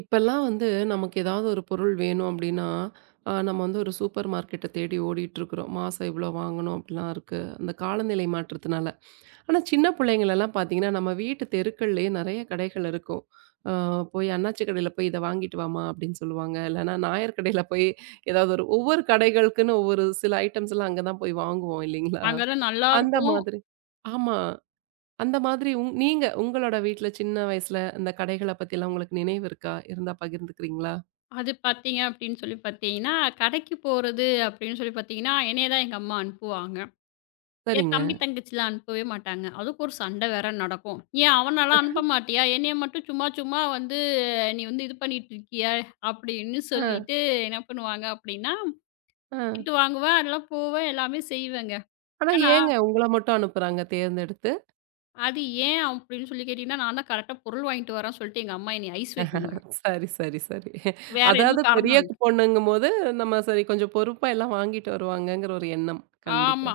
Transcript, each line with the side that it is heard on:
right: இப்பல்லாம் வந்து நமக்கு ஏதாவது ஒரு பொருள் வேணும் அப்படின்னா, நம்ம வந்து ஒரு சூப்பர் மார்க்கெட்ட தேடி ஓடிட்டுருக்குறோம். மாசம் இவ்வளோ வாங்கணும் அப்படிலாம் இருக்கு. அந்த காலநிலை மாற்றத்தினால. ஆனா சின்ன பிள்ளைங்களலாம் பார்த்தீங்கன்னா, நம்ம வீட்டு தெருக்கள்லயே நெறைய கடைகள் இருக்கும். அ போய் அண்ணாச்சி கடையில போய் இத வாங்கிட்டு வாம்மா அப்படின்னு சொல்லுவாங்க. இல்லன்னா நாயர் கடையில போய் ஏதாவது ஒரு ஒவ்வொரு கடைகளுக்குன்னு ஒவ்வொரு சில ஐட்டம்ஸ்லாம் அங்க தான் போய் வாங்குவோம் இல்லைங்களா?
left: அங்கலாம்
right: அந்த
left: நல்லாருக்கும்.
right: மாதிரி. ஆமா. அந்த மாதிரி நீங்க உங்களோட வீட்ல சின்ன வயசுல இந்த கடைகள பத்திலாம் உங்களுக்கு நினைவு இருக்கா? இருந்தா பகிர்ந்துக்கிறீங்களா?
left: அது பார்த்தீங்க அப்படின்னு சொல்லி பார்த்தீங்கன்னா, கடைக்கு போறது அப்படின்னு சொல்லி பார்த்தீங்கன்னா, என்னைய தான் எங்க அம்மா அனுப்புவாங்க. என்
right: சரிங்க.
left: தம்பி, தங்கச்சிலாம் அனுப்பவே மாட்டாங்க. அதுக்கு ஒரு சண்டை வேற நடக்கும். "ஏன் அவனலாம் அனுப்ப மாட்டியா? என்னைய மட்டும் சும்மா சும்மா வந்து நீ வந்து இது பண்ணிட்டு இருக்கியே" அப்படின்னு
right: ஆ,
left: சொல்லிட்டு என்ன பண்ணுவாங்க அப்படின்னா,
right: ஆ.
left: திட்டு வாங்குவேன். அதெல்லாம் போவேன். எல்லாமே செய்வேங்க.
right: ஆனா
left: ஆனா,
right: ஏங்க உங்கள மட்டும் அனுப்புறாங்க தேர்ந்தெடுத்து?
left: அது ஏன் அப்படின்னு சொல்லி கேட்டீங்கன்னா, நான் தான் கரெக்ட்டா பொருள் வாங்கிட்டு வரேன்னு சொல்லிட்டு எங்க அம்மா என்னைய ஐஸ் வைக்குங்க.
right: சரி, சரி, சரி.
left: வேற
right: அதாவது
left: எதுவும்
right: பெரிய
left: காரணம் இல்ல.
right: பொண்ணுங்கும்போது நம்ம சரி கொஞ்சம் பொறுப்பா எல்லாம் வாங்கிட்டு வருவாங்கங்கிற ஒரு எண்ணம். கண்டிப்பா.
left: ஆமா.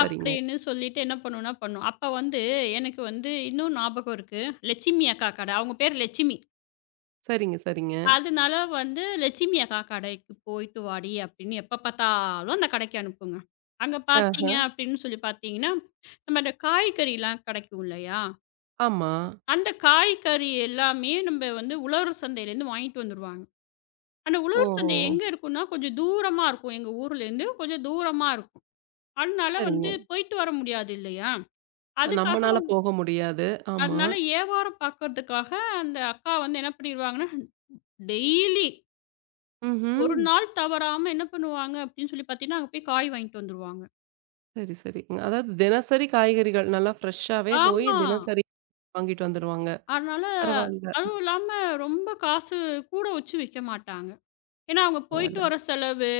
right: சரிங்க.
left: அப்படின்னு சொல்லிட்டு என்ன பண்ணும்னா பண்ணும். அப்ப வந்து எனக்கு வந்து இன்னும் ஞாபகம் இருக்கு. லட்சுமி அக்கா கடை. அவங்க பேர் லட்சுமி.
right: சரிங்க, சரிங்க.
left: அதனால வந்து "லட்சுமி அக்கா கடைக்கு போயிட்டு வாடி" அப்படின்னு எப்ப பார்த்தாலும் அந்த கடைக்கு அனுப்புங்க. அங்க
right: ஆஹ.
left: பார்த்தீங்க அப்படின்னு சொல்லி பார்த்தீங்கன்னா, நம்ம இந்த காய்கறிலாம் கிடைக்கும் இல்லையா?
right: ஆமா.
left: அந்த காய்கறி எல்லாமே நம்ம வந்து உழவர் சந்தையிலேருந்து வாங்கிட்டு வந்துருவாங்க. அந்த உழவர்
right: ஓஹோ!
left: சந்தை எங்க இருக்கும்னா, கொஞ்சம் தூரமா இருக்கும். எங்க ஊர்லேருந்து கொஞ்சம் தூரமா இருக்கும். அதனால வந்து
right: சரிங்க.
left: போயிட்டு வர முடியாது இல்லையா? அதுக்காக
right: நம்மனால போக முடியாது. ஆமா.
left: அதனால வியாபாரம் பார்க்கறதுக்காக அந்த அக்கா வந்து என்ன பண்ணிடுவாங்கன்னா, டெய்லி
right: ம்ஹ்ம்.
left: ஒரு நாள் தவறாம என்ன பண்ணுவாங்க அப்படின்னு சொல்லி பார்த்தீங்கன்னா, அங்க போய் காய் வாங்கிட்டு வந்துருவாங்க.
right: சரி, சரி. அதாவது தினசரி காய்கறிகள் நல்லா ஃப்ரெஷ்ஷாவே போய்
left: ஆமா.
right: தினசரி வாங்கிட்டு வந்துருவாங்க.
left: அதனால
right: பரவால்ல,
left: அதுவும் இல்லாம ரொம்ப காசு கூட வச்சு விக்க மாட்டாங்க. ஏன்னா, அவங்க போயிட்டு
right: பரவால்ல.
left: வர செலவு,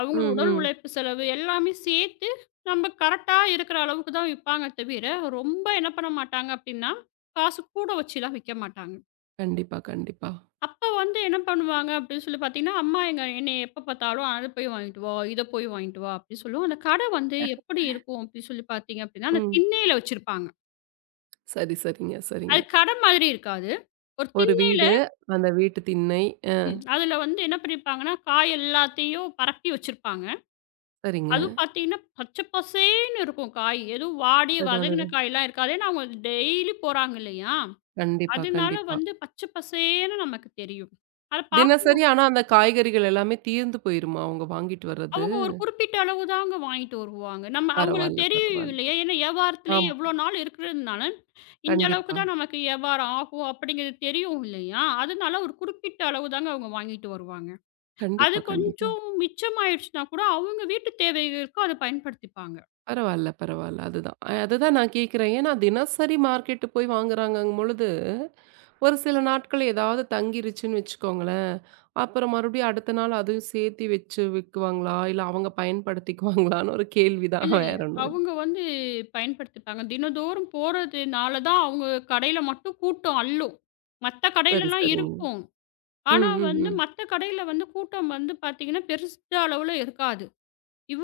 left: அவங்களோட
right: ம்,
left: உடல்
right: ம்.
left: உழைப்பு செலவு எல்லாமே சேர்த்து நம்ம கரெக்ட்டா இருக்கிற அளவுக்கு தான் விப்பாங்க தவிர, ரொம்ப என்ன பண்ண மாட்டாங்க அப்படின்னா, காசு கூட வச்சுலாம் விக்க மாட்டாங்க.
right: கண்டிப்பா, கண்டிப்பா.
left: அப்ப வந்து என்ன பண்ணுவாங்க அப்படின்னு சொல்லி பார்த்தீங்கன்னா, அம்மா எங்க என்னைய எப்ப பார்த்தாலும் "அத போய் வாங்கிட்டு வா, இத போய் வாங்கிட்டு வா" அப்படின்னு சொல்லுவோம். அந்த கடை வந்து எப்படி இருக்கும் அப்படின்னு சொல்லி பார்த்தீங்க அப்படின்னா, அந்த
right: ம்.
left: திண்ணையில வச்சிருப்பாங்க.
right: சரி, சரிங்க,
left: அது
right: சரிங்க.
left: கடை மாதிரி இருக்காது. ஒரு
right: ஒரு
left: திண்ணையில
right: வீடு, அந்த வீட்டு திண்ணை. அ
left: ம். அதுல வந்து என்ன பண்ணியிருப்பாங்கன்னா, காய் எல்லாத்தையும் பரப்பி வச்சிருப்பாங்க.
right: சரிங்க.
left: அதுவும் பார்த்தீங்கன்னா, பச்சை பசேல்னு இருக்கும் காய். எதுவும் வாடி
right: அதுதான்,
left: வதங்கின
right: அதுதான்.
left: காயெல்லாம் இருக்காது. ஏன்னா அவங்க டெய்லி போறாங்க இல்லையா?
right: கண்டிப்பா,
left: அதனால
right: கண்டிப்பா.
left: வந்து பச்சை பசேல்னு நமக்கு தெரியும். அத பார்க்க
right: தினசரி ஆனா அந்த காய்கறிகள் எல்லாமே தீர்ந்து போயிருமா? அவங்க வாங்கிட்டு வர்றது?
left: அவங்க ஒரு குறிப்பிட்ட அளவு தாங்க வாங்கிட்டு வருவாங்க. நம்ம அவங்களுக்கு
right: பரவால்ல,
left: தெரியும்
right: பரவால்ல.
left: இல்லையா? ஏன்னா வியாபாரத்திலேயே
right: ஆமா.
left: எவ்வளோ நாள் இருக்கிறதுனால, இந்த அளவுக்கு
right: கண்டிப்பா.
left: தான் நமக்கு வியாபாரம் ஆகும் அப்படிங்கிறது தெரியும் இல்லையா? அதனால ஒரு குறிப்பிட்ட அளவு தாங்க அவங்க வாங்கிட்டு வருவாங்க. அது
right: கண்டிப்பா, கண்டிப்பா.
left: கொஞ்சம் மிச்சமாயிடுச்சுனா கூட அவங்க வீட்டு தேவைகளுக்கு அத பயன்படுத்திப்பாங்க.
right: பரவால்ல, பரவால்ல. அதுதான். அதுதான் நான் கேட்கிறேன். ஏன்னா தினசரி மார்க்கெட்டு போய் வாங்குறாங்கங்கும் பொழுது ஒரு சில நாட்கள் ஏதாவது தங்கிருச்சுன்னு வச்சுக்கோங்களேன். அப்புறம் மறுபடியும் அடுத்த நாள் அதையும் சேர்த்து வச்சு விக்குவாங்களா? இல்ல அவங்க பயன்படுத்திக்குவாங்களான்னு ஒரு கேள்வி தான்.
left: இல்ல, இல்ல.
right: வேற ஒண்ணும் இல்ல.
left: அவங்க வந்து பயன்படுத்திப்பாங்க. தினந்தோறும் போறதுனால தான் அவங்க கடையில மட்டும் கூட்டம் அள்ளும். மத்த
right: சரி,
left: கடையிலலாம்
right: சரிங்க.
left: இருக்கும்.
right: ம்,
left: ஆனா
right: ம்,
left: வந்து
right: ம்.
left: மத்த கடையில வந்து கூட்டம் வந்து பார்த்தீங்கன்னா, பெருசா அளவுல இருக்காது.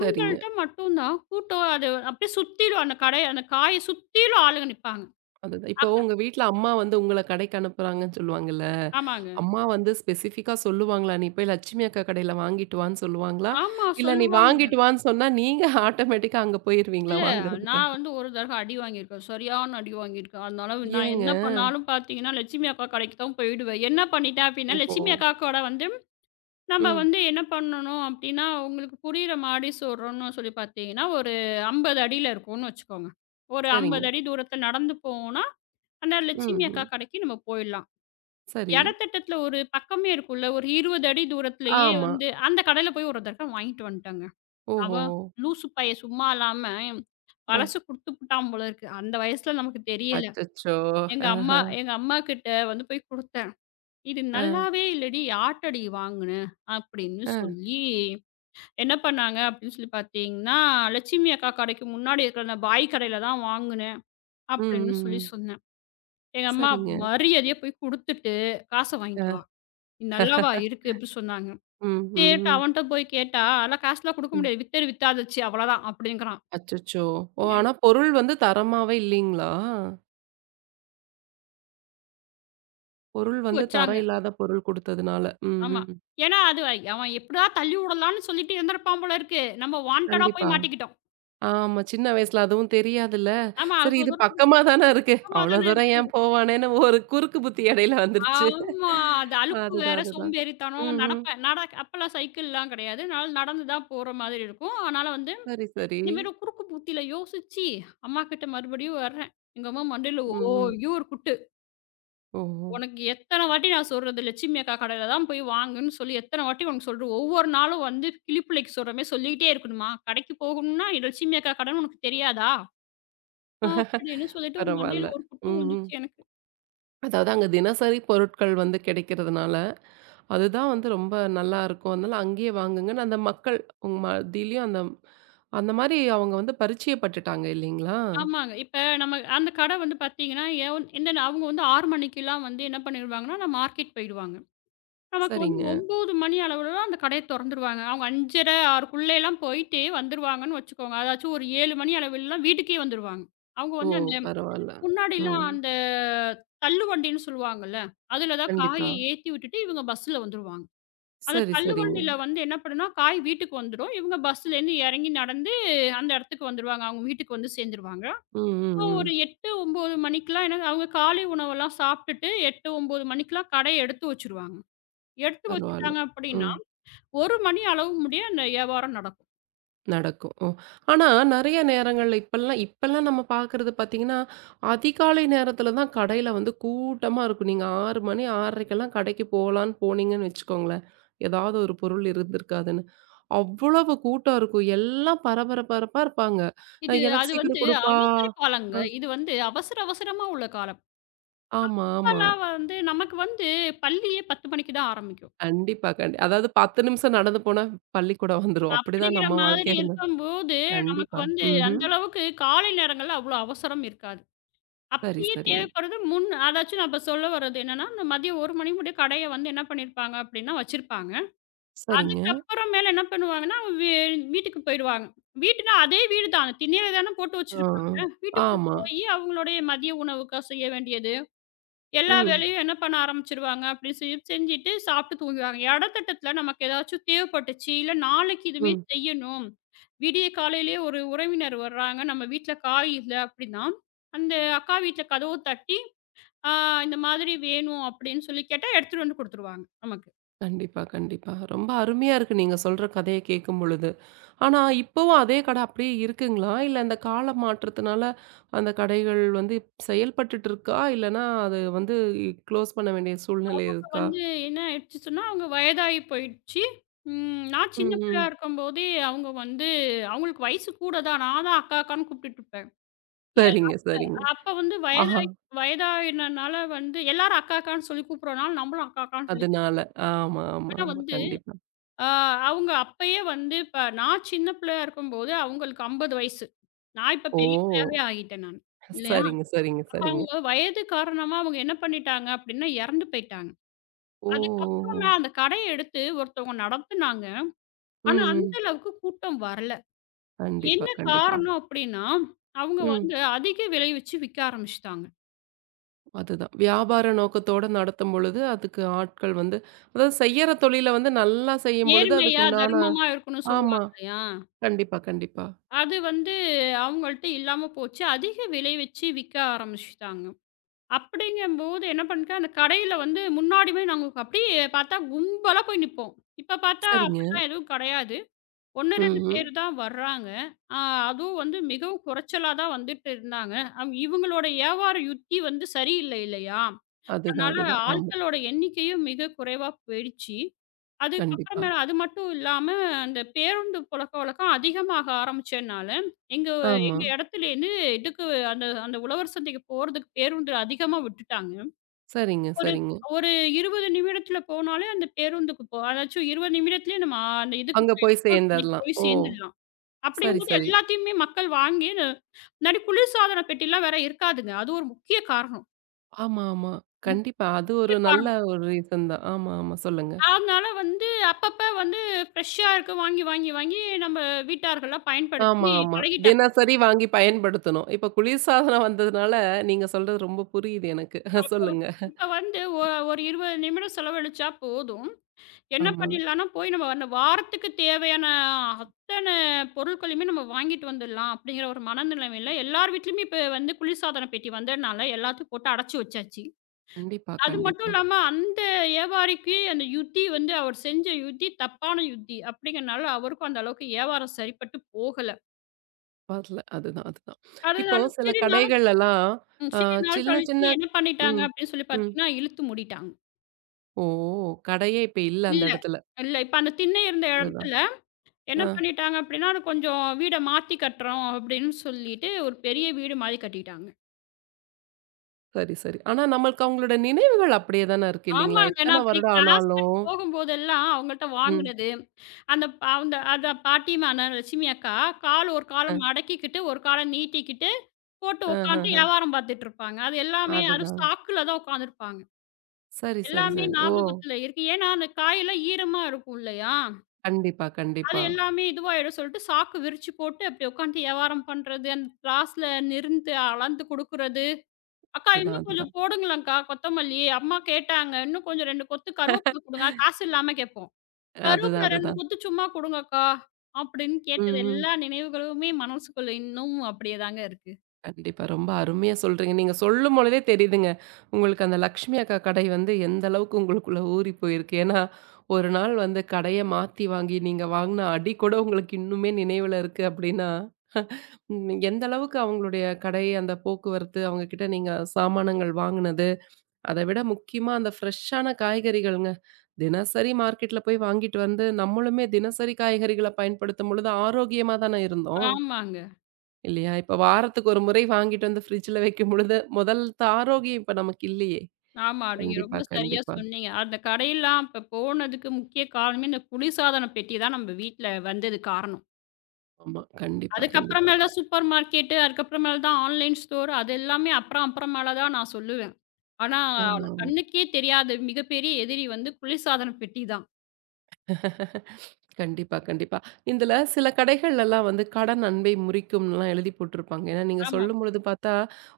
right: சரிங்க.
left: மட்டும் தான் கூட்டம் அது அப்படியே சுத்திலும் அந்த கடைய அந்த காய சுத்திலும் ஆளுங்க நிப்பாங்க.
right: அதுதான். இப்போ
left: அக்கா
right: உங்க வீட்ல அம்மா வந்து உங்கள கடைக்கு அனுப்புறாங்கன்னு சொல்லுவாங்கல்ல.
left: ஆமாங்க.
right: அம்மா வந்து ஸ்பெசிஃபிக்கா சொல்லுவாங்களா? "நீ போய் லட்சுமி அக்கா கடையில வாங்கிட்டு வான்னு" சொல்லுவாங்களா?
left: ஆமா
right: இல்ல நீ
left: சொல்லுவாங்க.
right: வாங்கிட்டு வான்னு சொன்னா நீங்க ஆட்டோமேட்டிக்கா அங்க போயிருவீங்களா
left: இல்ல
right: வாங்குறதுக்கா?
left: நான் வந்து ஒரு தடவ அடி வாங்கியிருக்கேன். சரியான அடி வாங்கியிருக்கேன். அதனால நான்
right: ஏங்க?
left: என்ன பண்ணாலும் பார்த்தீங்கன்னா, லட்சுமி அக்கா கடைக்கு தான் போயிடுவேன். என்ன பண்ணிட்டேன் அப்படின்னா,
right: ஓஹோ!
left: லட்சுமி அக்கா கூட வந்து நம்ம
right: ம்.
left: வந்து என்ன பண்ணணும் அப்படின்னா, உங்களுக்கு புரியிற மாடி சொல்றோம்னு சொல்லி பார்த்தீங்கன்னா, ஒரு 50 அடியில இருக்கும்னு வச்சுக்கோங்க. ஒரு
right: சரிங்க.
left: 50 அடி தூரத்த நடந்து போனா, அந்த
right: ம்,
left: லட்சுமி அக்கா
right: ம்.
left: கடைக்கு நம்ம போயிடலாம்.
right: சரி.
left: எடத்திட்டத்துல ஒரு பக்கமே இருக்கும்ல. ஒரு 20 அடி தூரத்திலேயே
right: ஆமா.
left: வந்து அந்த கடையில போய் ஒரு தடவ வாங்கிட்டு வந்துட்டேங்க.
right: ஓஹோ!
left: அவன் லூசு பையன் சும்மா இல்லாம
right: அ.
left: வலசு குடுத்துப்புட்டான் போல இருக்கு. அந்த வயசுல நமக்கு தெரியல.
right: அச்சச்சோ!
left: எங்க
right: ஆஹ.
left: அம்மா எங்க அம்மாகிட்ட வந்து போய் குடுத்தேன். "இது
right: அ,
left: நல்லாவே இல்லடி, யார்ட்டடி வாங்குன?" அப்படின்னு
right: அ.
left: சொல்லி என்ன பண்ணாங்க அப்படின்னு சொல்லி பார்த்தீங்கன்னா, "லட்சுமி அக்கா கடைக்கு முன்னாடி இருக்கிற அந்த பாய் கடையில தான் வாங்குனேன்."
right: ம், ம்,
left: அப்படின்னு சொல்லி
right: ம்.
left: சொன்னேன். எங்க அம்மா
right: சரிங்க.
left: மரியாதையா போய் குடுத்துட்டு, "காச வாங்கிட்டு
right: அ.
left: வா. இது நல்லாவா இருக்கு?" அப்படி சொன்னாங்க.
right: ம், ம்,
left: கேட்டா
right: ம்,
left: அவன்ட்ட போய் கேட்டா, "அதெல்லாம் காசுலாம் குடுக்க
right: ம்.
left: முடியாது. வித்தது வித்தாதுச்சு அவ்வளதான்" அப்படிங்கிறான்.
right: அச்சச்சோ! ஓ! ஆனா பொருள் வந்து தரமாவே இல்லீங்களா? பொருள்
left: எடுத்து
right: வந்து
left: வச்சாங்க.
right: தரம் இல்லாத பொருள் குடுத்ததுனால. ம்,
left: ஆமா.
right: ம்.
left: ஏன்னா அது அவன் எப்படியா தள்ளி விடலான்னு சொல்லிட்டு இருந்திருப்பான் போல இருக்கு. நம்ம வாண்டடா
right: கண்டிப்பா.
left: போய் மாட்டிக்கிட்டோம்.
right: ஆமா. சின்ன வயசுல அதுவும் தெரியாதுல்ல.
left: ஆமா,
right: சரி
left: அவ்வளோ
right: இது
left: தூரத்துக்கு
right: பக்கமா தானே இருக்கு.
left: சுத்தமா
right: அவ்வளோ
left: தானே
right: தூரம்
left: இருக்கு.
right: ஏன் போவானேன்னு ஒரு குறுக்கு புத்தி இடையில வந்துருச்சு.
left: ஆமா. அது அலுப்பு
right: அதுதான்,
left: வேற,
right: அதுதான்.
left: சோம்பேறித்தனம்.
right: ம்ஹ்ம்.
left: நடப்பேன். அப்பலாம் சைக்கிள்லாம் கிடையாது. அதனால நடந்து தான் போற மாதிரி இருக்கும். அதனால வந்து
right: சரி, சரி.
left: இந்த மாரி குறுக்கு புத்தியில யோசிச்சு, அம்மாகிட்ட மறுபடியும் வர்றேன். எங்க அம்மா மண்டையில
right: ம், ம்.
left: ஓய்யும் ஒரு குட்டி
right: ஓஹோ!
left: உனக்கு எத்தன வாட்டி நான் சொல்றது, லட்சுமி அக்கா கடையில தான் போய் வாங்குன்னு சொல்லி எத்தன வாட்டி உனக்கு சொல்றது? ஒவ்வொரு நாளும் வந்து கிளிப்பிள்ளைக்கு சொல்ற மாரி சொல்லிக்கிட்டே இருக்கணுமா? கடைக்கு போகணும்னா இது லட்சுமி அக்கா கடைன்னு உனக்கு தெரியாதா? ம். அப்படின்னு சொல்லிட்டு ஒரு
right: பரவால்ல.
left: மண்டையில ஒரு குத்து
right: ம், ம்.
left: விழுந்துச்சு எனக்கு.
right: அதாவது அங்க தினசரி பொருட்கள் வந்து கிடைக்கிறதுனால, அதுதான் வந்து ரொம்ப நல்லா இருக்கும். அதனால அங்கேயே வாங்குங்கன்னு அந்த மக்கள் உங்க மத்தியிலயும் அந்த அந்த மாரி அவங்க வந்து பரிச்சயப்பட்டுட்டாங்க இல்லைங்களா?
left: ஆமாங்க. இப்ப நம்ம அந்த கடை வந்து பார்த்தீங்கன்னா, எந்தன அவங்க வந்து 6 மணிக்கெல்லாம் வந்து என்ன பண்ணிருவாங்கன்னா, நான் மார்க்கெட் போயிடுவாங்க. நமக்கு வந்து
right: சரிங்க.
left: 9 மணி அளவுலலாம் அந்த கடைய தொறந்துருவாங்க. அவங்க 5:30, 6க்குள்ளலாம் போயிட்டு வந்துருவாங்கன்னு வச்சுக்கோங்க. அதாச்சும் ஒரு 7 மணி அளவிலலாம் வீட்டுக்கே வந்துருவாங்க. அவங்க
right: ஓ!
left: வந்து அந்த
right: பரவால்ல.
left: முன்னாடிலாம்
right: ம்.
left: அந்த தள்ளுவண்டின்னு சொல்லுவாங்கல்ல, அதுல தான் காய
right: கண்டிப்பா.
left: ஏத்தி விட்டுட்டு இவங்க பஸ்ல வந்துருவாங்க. அந்த
right: சரி, சரிங்க.
left: தள்ளுவண்டியில வந்து என்ன பண்ணும்னா, காய் வீட்டுக்கு வந்துரும். இவங்க பஸ்லேருந்து இறங்கி நடந்து அந்த இடத்துக்கு வந்துருவாங்க. அவங்க வீட்டுக்கு வந்து சேர்ந்துருவாங்க.
right: ம், ம்,
left: அப்போ ஒரு
right: ம்.
left: 8, 9 மணிக்கெல்லாம் என்ன அவங்க காலை உணவெல்லாம் சாப்பிட்டுட்டு 8, 9 மணிக்கெல்லாம் கடைய எடுத்து வச்சுருவாங்க. எடுத்து
right: பரவால்ல.
left: வச்சுட்டாங்க அப்படின்னா,
right: ம்.
left: 1 மணி அளவு முடிய அந்த வியாபாரம் நடக்கும்.
right: நடக்கும். ஓ! ஆனா நெறைய நேரங்கள்ல இப்பல்லாம் இப்பல்லாம் நம்ம பார்க்குறது பார்த்தீங்கன்னா, அதிகாலை நேரத்தில தான் கடையில வந்து கூட்டமா இருக்கும். நீங்க 6 மணி 6:30க்கெல்லாம் கடைக்கு போலான்னு போனீங்கன்னு வச்சுக்கோங்களேன். ஏதாவது ஒரு பொருள் இருந்திருக்காதுன்னு. அவ்வளவு கூட்டம் இருக்கும். எல்லாம் பரபர பரப்பா இருப்பாங்க.
left: இது
right: "எனக்கு
left: அது வந்து
right: சீக்கிரம் குடுப்பா"
left: அவசர காலங்க.
right: அ
left: இது வந்து அவசர அவசரமா உள்ள காலம்.
right: ஆமா, ஆமா.
left: இப்பல்லாம் வந்து நமக்கு வந்து பள்ளியே 10 மணிக்கு தான் ஆரம்பிக்கும்.
right: கண்டிப்பா, கண்டி அதாவது 10 நிமிஷம் நடந்து போனா பள்ளிக்கூடம் வந்துரும். அப்படிதான்
left: அப்படிங்கிற
right: நம்ம
left: மாதிரி
right: வாழ்க்கையா இருந்தது.
left: இருக்கும்போது, நமக்கு
right: கண்டிப்பா.
left: வந்து அந்த
right: ம்ஹ்ம்.
left: அளவுக்கு காலை நேரங்கள்ல அவ்வளோ அவசரம் இருக்காது.
right: சரி,
left: அப்படியே
right: சரிங்க.
left: தேவைப்படுது முன் அதாச்சும் நான் இப்ப சொல்ல வர்றது என்னன்னா, இந்த மதியம் 1 மணி முடிய கடைய வந்து என்ன பண்ணியிருப்பாங்க அப்படின்னா வச்சிருப்பாங்க.
right: சரிங்க.
left: அதுக்கப்புறம் மேல என்ன பண்ணுவாங்கன்னா, வீட்டுக்கு போயிடுவாங்க. வீடுனா அதே வீடு தான். திண்ணையில தானே போட்டு
right: ஆ, ஆ.
left: வச்சிருப்பாங்க. வீட்டுக்குள்ள
right: ஆமா.
left: போயி அவங்களுடைய மதிய உணவுக்கா செய்ய வேண்டியது. எல்லா
right: ம்,
left: வேலையும் என்ன பண்ண ஆரம்பிச்சுருவாங்க அப்படின்னு சொல்லி செஞ்சுட்டு சாப்பிட்டு தூங்குவாங்க. எடத்திட்டத்தில நமக்கு ஏதாச்சும் தேவைப்பட்டுச்சு, இல்ல நாளைக்கு இதுமாரி
right: ம்.
left: செய்யணும். விடிய காலையிலேயே ஒரு உறவினர் வர்றாங்க, நம்ம வீட்ல காய் இல்ல அப்படின்னா, அந்த அக்கா வீட்ல கதவு தட்டி, ஆ இந்த மாதிரி வேணும் அப்படின்னு சொல்லி கேட்டா, எடுத்துட்டு வந்து குடுத்துருவாங்க நமக்கு.
right: கண்டிப்பா, கண்டிப்பா. ரொம்ப அருமையா இருக்கு நீங்க சொல்ற கதைய கேட்கும் பொழுது. ஆனா இப்பவும் அதே கடை அப்படியே இருக்குங்களா? இல்ல இந்த கால மாற்றத்தினால அந்த கடைகள் வந்து செயல்பட்டுட்டு இருக்கா? இல்லன்னா அது வந்து க்ளோஸ் பண்ண வேண்டிய சூழ்நிலை
left: இப்ப
right: இருக்கா?
left: வந்து என்ன ஆயிடுச்சு சொன்னா, அவங்க வயதாகி போயிடுச்சு. ம் நான்
right: ம்,
left: சின்ன பிள்ளையா
right: ம்.
left: இருக்கும்போதே, அவங்க வந்து அவங்களுக்கு வயசு கூட தான். நான் தான் அக்கா, அக்கான்னு கூப்பிட்டுட்டு இருப்பேன்.
right: சரிங்க, சரிங்க.
left: அப்ப வந்து
right: ஆஹா.
left: வயதாய் வயதாயினனால வந்து எல்லாரும் அக்கா, அக்கான்னு சொல்லி கூப்பிடுறனால, நம்மளும் அக்கா, அக்கான்னு சொல்லி
right: அதனால. ஆமா, ஆமா,
left: ஆனா
right: ஆமா.
left: வந்து
right: கண்டிப்பா.
left: அ அவங்க அப்பயே வந்து இப்ப நான் சின்ன பிள்ளையா இருக்கும்போது அவங்களுக்கு 50 வயசு. நான் இப்ப
right: ஓ!
left: பெரிய பிள்ளையாவே ஆகிட்டேன் நானு. இல்லையா?
right: சரிங்க, சரிங்க,
left: அப்ப
right: சரிங்க.
left: அவங்க வயது காரணமா அவங்க என்ன பண்ணிட்டாங்க அப்டின்னா, இறந்து போயிட்டாங்க.
right: ஓ! ஓ! ஓ.
left: அதுக்கப்புறம் தான் அந்த கடைய எடுத்து ஒருத்தவங்க நடத்துனாங்க.
right: ம்,
left: ஆனா அந்த
right: ம்.
left: அளவுக்கு கூட்டம் வரல.
right: கண்டிப்பா,
left: என்ன
right: கண்டிப்பா.
left: காரணம் அப்டின்னா, அவங்க
right: ம்.
left: வந்து அதிக விலை வச்சு விக்க ஆரம்பிச்சுட்டாங்க.
right: அதுதான். வியாபார நோக்கத்தோட நடத்தும் பொழுது, அதுக்கு ஆட்கள் வந்து அதாவது செய்யற தொழில வந்து நல்லா செய்யும் பொழுது
left: நேர்மையா,
right: அதுக்குண்டான
left: தர்மமா இருக்கணும்னு
right: ஆமா.
left: சொல்லுவாங்க இல்லையா?
right: கண்டிப்பா, கண்டிப்பா.
left: அது வந்து அவங்கள்ட்ட இல்லாம போச்சு. அதிக விலை வச்சு விக்க ஆரம்பிச்சுட்டாங்க. அப்படிங்கும்போது என்ன பண்ணிட்டேன், அந்த கடையில வந்து முன்னாடி போய் நாங்க அப்படியே பார்த்தா கும்பலா போய் நிப்போம். இப்ப பார்த்தா
right: சரிங்க.
left: அப்படிலாம் எதுவும் கிடையாது. 1, 2
right: ம்ஹ்ம்.
left: பேர் தான் வர்றாங்க. ஆ அதுவும் வந்து மிகவும் குறைச்சலா தான் வந்துட்டு இருந்தாங்க. இவங்களோட வியாபார யுத்தி வந்து சரியில்லை இல்லையா?
right: அதுதான்,
left: அதனால
right: அதுதான். ஆமா.
left: ஆட்களோட எண்ணிக்கையும் மிக குறைவா போயிடுச்சு.
right: கண்டிப்பா.
left: அதுக்கப்புறமேல அது மட்டும் இல்லாம, அந்த பேருந்து புழக்கவழக்கம் அதிகமாக ஆரம்பிச்சதுனால, எங்க
right: ஆமா.
left: எங்க இடத்துலேருந்து இதுக்கு அந்த அந்த உழவர் சந்தைக்கு போறதுக்கு பேருந்து அதிகமா விட்டுட்டாங்க.
right: சரிங்க,
left: ஒரு
right: சரிங்க.
left: ஒரு 20 நிமிடத்தில போனாலே அந்த பேருந்துக்கு போ அதாச்சும் 20 நிமிடத்திலேயே நம்ம அந்த இதுக்கு
right: அங்க போய்
left: போயிடலாம்
right: சேர்ந்தரலாம்.
left: போய்
right: ஓ!
left: சேர்ந்துடலாம்.
right: சரி,
left: அப்படிங்கும்போது
right: சரி.
left: எல்லாத்தையுமே மக்கள் வாங்கி இந்த- முன்னாடி குளிர்சாதன பெட்டிலாம் வேற இருக்காதுங்க. அது ஒரு முக்கிய காரணம்.
right: ஆமா, ஆமா. கண்டிப்பா. அது
left: முக்கிய
right: ஒரு நல்ல
left: காரணம்
right: ஒரு ரீசன் தான். ஆமா, ஆமா. சொல்லுங்க.
left: அதனால வந்து அப்பப்ப வந்து ஃப்ரெஷ்ஷா இருக்கு வாங்கி, வாங்கி, வாங்கி நம்ம வீட்டார்கள்லாம் பயன்படுத்தி
right: ஆமா, ஆமா.
left: பழகிட்டாங்க.
right: தினசரி வாங்கி பயன்படுத்தணும். இப்ப குளிர்சாதனம் வந்ததுனால, நீங்க சொல்றது ரொம்ப புரியுது எனக்கு.
left: அப்ப வ
right: சொல்லுங்க.
left: இப்ப வந்து ஒரு 20 நிமிடம் செலவழிச்சா போதும். என்ன
right: ஆமா.
left: பண்ணிடலாம்னா, போய் நம்ம அந்த வாரத்துக்கு தேவையான அத்தன பொருட்களையுமே நம்ம வாங்கிட்டு வந்துடலாம் அப்படிங்கிற ஒரு மனநிலைமையில எல்லார் வீட்லயுமே இப்ப வந்து குளிர்சாதன பெட்டி வந்ததுனால எல்லாத்தையும் போட்டு அடைச்சு வச்சாச்சு.
right: கண்டிப்பா,
left: அது மட்டும்
right: கண்டிப்பா.
left: இல்லாம அந்த வியாபாரிக்கு அந்த யுத்தி வந்து அவர் செஞ்ச யுத்தி தப்பான யுத்தி அப்படிங்கிறனால அவருக்கும் அந்த அளவுக்கு வியாபாரம் சரிப்பட்டு போகல.
right: வரல. அதுதான், அதுதான். இப்போ
left: அதனால
right: சில
left: சிறு நாளும்
right: கடைகள்லலாம்
left: ம்
right: அ
left: சிறு நாள்
right: சின்ன
left: கழிச்சு
right: சின்ன
left: என்ன பண்ணிட்டாங்க
right: ம்,
left: அப்படின்னு சொல்லி
right: ம்.
left: பார்த்தீங்கன்னா, இழுத்து மூடிட்டாங்க.
right: ஓ! கடையே இப்ப இல்ல அந்த
left: இல்ல,
right: இடத்துல.
left: இல்ல. இப்ப அந்த திண்ணை இருந்த
right: அதுதான்.
left: இடத்துல என்ன
right: ஆ
left: பண்ணிட்டாங்க அப்படின்னா, அது கொஞ்சம் வீட மாத்தி கட்டுறோம் அப்படின்னு சொல்லிட்டு ஒரு பெரிய வீடு மாரி கட்டிட்டாங்க.
right: சரி, சரி. ஆனா நம்மளுக்கு அவங்களோட நினைவுகள் அப்படியே தானே இருக்கு இல்லைங்களா?
left: ஆமாங்க. நான்
right: எத்தன
left: அப்படி
right: வருடம்
left: கிராஸ் பண்ணி
right: ஆனாலும்.
left: போகும்போதெல்லாம் அவங்கள்ட்ட
right: ம்.
left: வாங்குனது, அந்த அந்த பாட்டியமான லட்சுமி அக்கா, கால் ஒரு கால
right: அ,
left: மடக்கிக்கிட்டு, ஒரு கால நீட்டிக்கிட்டு போட்டு உட்காந்துட்டு
right: அஹஹ.
left: வியாபாரம் பார்த்துட்டு இருப்பாங்க. அது எல்லாமே அது
right: அதுதான்.
left: சாக்குல தான் உட்காந்துருப்பாங்க.
right: சரி, சரி,
left: எல்லாமே
right: சரி. ஓ!
left: ஞாபகத்துல இருக்கு. ஏன்னா, அந்த காயெல்லாம் ஈரமா இருக்கும் இல்லையா?
right: கண்டிப்பா,
left: அது
right: கண்டிப்பா.
left: எல்லாமே இதுவாயிடும் சொல்ட்டு, சாக்கு விரிச்சு போட்டு அப்படி உட்காந்துட்டு வியாவாரம் பண்றது, அந்த திராஸ்ல நிறுந்து அளந்து குடுக்குறது. "அக்கா
right: அதுதான்,
left: இன்னும் கொஞ்சம்
right: அதுதான்.
left: போடுங்களேன்க்கா கொத்தமல்லி. அம்மா கேட்டாங்க. இன்னும் கொஞ்சம் 2 கொத்து கருவேப்பில குடுங்க." காசு இல்லாம கேட்போம்.
right: அதுதான்,
left: "கருவேப்பில 2
right: அதுதான்.
left: கொத்து சும்மா குடுங்கக்கா." அப்படின்னு
right: ம்,
left: கேட்டது
right: ம்.
left: எல்லா நினைவுகளுமே மனசுக்குள்ள இன்னமும் அப்படியே தாங்க இருக்கு.
right: கண்டிப்பா. ரொம்ப அருமையா சொல்றீங்க. நீங்க சொல்லும்பொழுதே தெரியுதுங்க. உங்களுக்கு அந்த லக்ஷ்மி அக்கா கடை வந்து எந்த அளவுக்கு உங்களுக்குள்ள ஊறி போயிருக்கு. ஏன்னா, ஒரு நாள் வந்து கடைய மாத்தி வாங்கி நீங்க வாங்குன அடி கூட உங்களுக்கு இன்னுமே நினைவுல இருக்கு அப்டின்னா, ம் எந்த அளவுக்கு அவங்களுடைய கடை, அந்த போக்குவரத்து, அவங்க கிட்ட நீங்க சாமானங்கள் வாங்குனது, அத விட முக்கியமா அந்த ஃப்ரெஷ்ஷான காய்கறிகள்ங்க. தினசரி மார்க்கெட்ல போய் வாங்கிட்டு வந்து, நம்மளுமே தினசரி காய்கறிகள பயன்படுத்தும் பொழுது ஆரோக்கியமா தானே இருந்தோம்.
left: ஆமாங்க.
right: இல்லையா? இப்ப வாரத்துக்கு ஒரு முறை வாங்கிட்டு வந்து ஃப்ரிட்ஜ்ல வைக்கும்பொழுது, முதல் ஆரோக்கியம் இப்ப நமக்கு இல்லையே!
left: ஆமா. நீங்க
right: கண்டிப்பா,
left: ரொம்ப சரியா
right: கண்டிப்பா.
left: சொன்னீங்க. அந்த கடையெல்லாம் அப்ப போனதுக்கு முக்கிய காரணமே, இந்த குளிர்சாதன பெட்டி தான் நம்ம வீட்ல வந்தது காரணம்.
right: ஆமா. கண்டிப்பா, கண்டிப்பா.
left: அதுக்கப்புறமேல தான் சூப்பர் மார்க்கெட்டு, அதுக்கப்புறமேல தான் ஆன்லைன் ஸ்டோர் அது எல்லாமே அப்புறம் அப்புறமேல தான் நான் சொல்லுவேன். ஆனா,
right: ஆமா, ஆமா.
left: கண்ணுக்கே தெரியாத மிகப்பெரிய எதிரி வந்து குளிர்சாதன பெட்டி தான்.
right: கண்டிப்பா, கண்டிப்பா. இதுல சில கடைகள்லலாம் வந்து கடன் அன்பை முறிக்கும்லாம் எழுதி போட்டிருப்பாங்க. ஏன்னா, நீங்க
left: ஆமா.
right: சொல்லும்பொழுது பார்த்தா,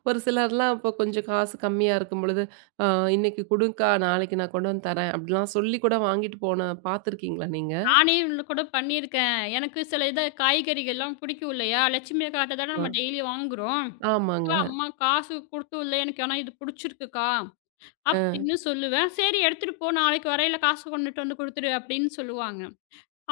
right: ஒரு சிலர்லாம் இப்போ கொஞ்சம் காசு கம்மியா இருக்கும்பொழுது, "ஆ இன்னைக்கு குடுங்க்கா, நாளைக்கு நான் கொண்டு வந்து தரேன்" அப்படிலாம் சொல்லி கூட வாங்கிட்டு போன பார்த்துருக்கீங்களா நீங்க?
left: நானே இதில கூட பண்ணியிருக்கேன். எனக்கு சில இத காய்கறிகள்லாம் பிடிக்கும் இல்லையா? லட்சுமி அக்காட்ட தானே
right: ஆ.
left: நம்ம டெய்லி வாங்குறோம்.
right: ஆமாங்க.
left: அக்கா, அம்மா காசு குடுத்தும் இல்ல. எனக்கு ஆனா இது பிடிச்சிருக்குக்கா.
right: ஆ.
left: அப்படின்னு சொல்லுவேன். "சரி எடுத்துட்டு போ. நாளைக்கு வரையில காசு கொண்டுட்டு வந்து குடுத்துரு" அப்படின்னு சொல்லுவாங்க.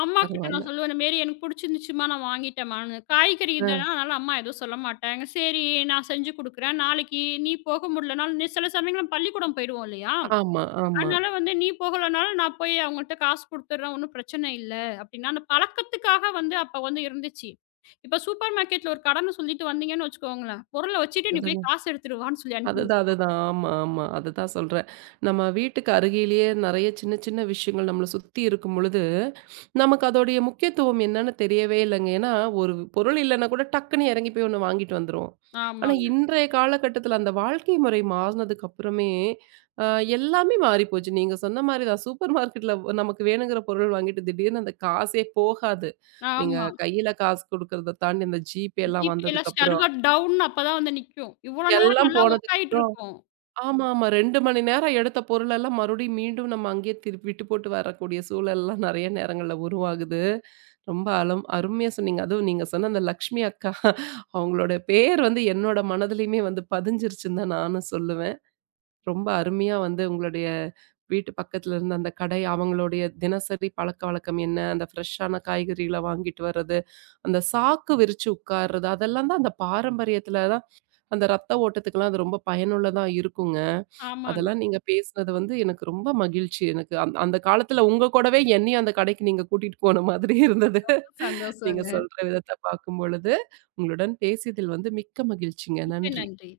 left: அம்மாகிட்ட நான்
right: பரவால்ல.
left: சொல்லுவேன், "இந்த மாரி எனக்கு புடிச்சிருந்துச்சும்மா, நான் வாங்கிட்டேம்மான்னு." காய்கறி ம்.
right: ஆ.
left: இதெல்லாம் அதனால அம்மா எதுவும் சொல்ல மாட்டாங்க. "சரி நான் செஞ்சு குடுக்குறேன். நாளைக்கு நீ போக முடியலனாலும்" சில சமயங்கள்ல பள்ளிக்கூடம் போயிடுவோம் இல்லையா?
right: ஆமா, ஆமா.
left: அதனால வந்து, "நீ போகலனாலும் நான் போய் அவங்கள்ட்ட காசு குடுத்துடுறேன். ஒண்ணும் பிரச்சனை இல்ல." அப்படின்னா, அந்த பழக்கத்துக்காக வந்து அப்ப வந்து இருந்துச்சு. இப்ப சூப்பர் மார்க்கெட்ல ஒரு கடன்னு சொல்லிட்டு வந்தீங்கன்னு வச்சுக்கோங்களேன், பொருள வச்சுட்டு, "நீ
right: அது
left: போய் காசு எடுத்துட்டு வான்னு" சொல்லி அனுப்பி
right: அதுதான், அதுதான். ஆமா, ஆமா. அததான் சொல்றேன். நம்ம வீட்டுக்கு அருகிலேயே நெறைய சின்ன, சின்ன விஷயங்கள் நம்மள சுத்தி இருக்கும் பொழுது, நமக்கு அதோடைய முக்கியத்துவம் என்னன்னு தெரியவே இல்லங்க. ஏன்னா, ஒரு பொருள் இல்லன்னா கூட டக்குன்னு இறங்கி போய் ஒண்ணு வாங்கிட்டு வந்துருவோம். ஆனா,
left: ஆமாங்க.
right: இன்றைய காலகட்டத்தில அந்த வாழ்க்கை முறை மாறுனதுக்கு அப்புறமே, அ எல்லாமே மாறிப்போச்சு. நீங்க சொன்ன மாரி தான். சூப்பர் மார்க்கெட்ல நமக்கு வேணுங்கிற பொருள் வாங்கிட்டு திடீர்னு அந்த காசே போகாது. நீங்க
left: ஆமா.
right: கையில காசு குடுக்கறத தாண்டி அந்த ஜிபேலாம்
left: ஜிபேல
right: வந்ததுக்கப்புறம்,
left: சர்வர் டவுன்னு அப்பதான் வந்து நிக்கும். இவ்வளோ நேரம்
right: எல்லாம்
left: நல்லா ஒர்க் ஆயிட்டு
right: போனதுக்கப்புறம்
left: இருக்கும்.
right: ஆமா, ஆமா. 2 மணி நேரம் எடுத்த பொருளெல்லாம் மறுபடியும் மீண்டும் நம்ம அங்கேயே திருப்பி விட்டு போட்டு வரக்கூடிய சூழல்லாம் நெறைய நேரங்கள்ல உருவாகுது. ரொம்ப அருமையா சொன்னீங்க. அதுவும் நீங்க சொன்ன அந்த லக்ஷ்மி அக்கா அவங்களோட பேர் வந்து என்னோட மனதிலயுமே வந்து பதிஞ்சிருச்சுன்னு தான் நானும் சொல்லுவேன். ரொம்ப அருமையா வந்து உங்களுடைய வீட்டு பக்கத்துல இருந்த அந்த கடை, அவங்களுடைய தினசரி பழக்கவழக்கம் என்ன? அந்த ஃப்ரெஷ்ஷான காய்கறிகள வாங்கிட்டு வர்றது, அந்த சாக்கு விரிச்சு உட்கார்றது, அதெல்லாம் தான் அந்த பாரம்பரியத்துல தான் அந்த ரத்த ஓட்டத்துக்கெல்லாம் அது ரொம்ப பயனுள்ளதா இருக்குங்க.
left: ஆமாங்க.
right: அதெல்லாம் நீங்க பேசினது வந்து எனக்கு ரொம்ப மகிழ்ச்சி. எனக்கு அந்த காலத்துல உங்க கூடவே என்னையும் அந்த கடைக்கு நீங்க கூட்டிட்டு போன மாதிரி இருந்தது.
left: ரொம்ப
right: நீங்க
left: சந்தோஷங்க.
right: சொல்ற விதத்த பார்க்கும்பொழுது. உங்களுடன் பேசியதில் வந்து மிக்க மகிழ்ச்சிங்க.
left: மிக்க
right: நன்றி.
left: நன்றி.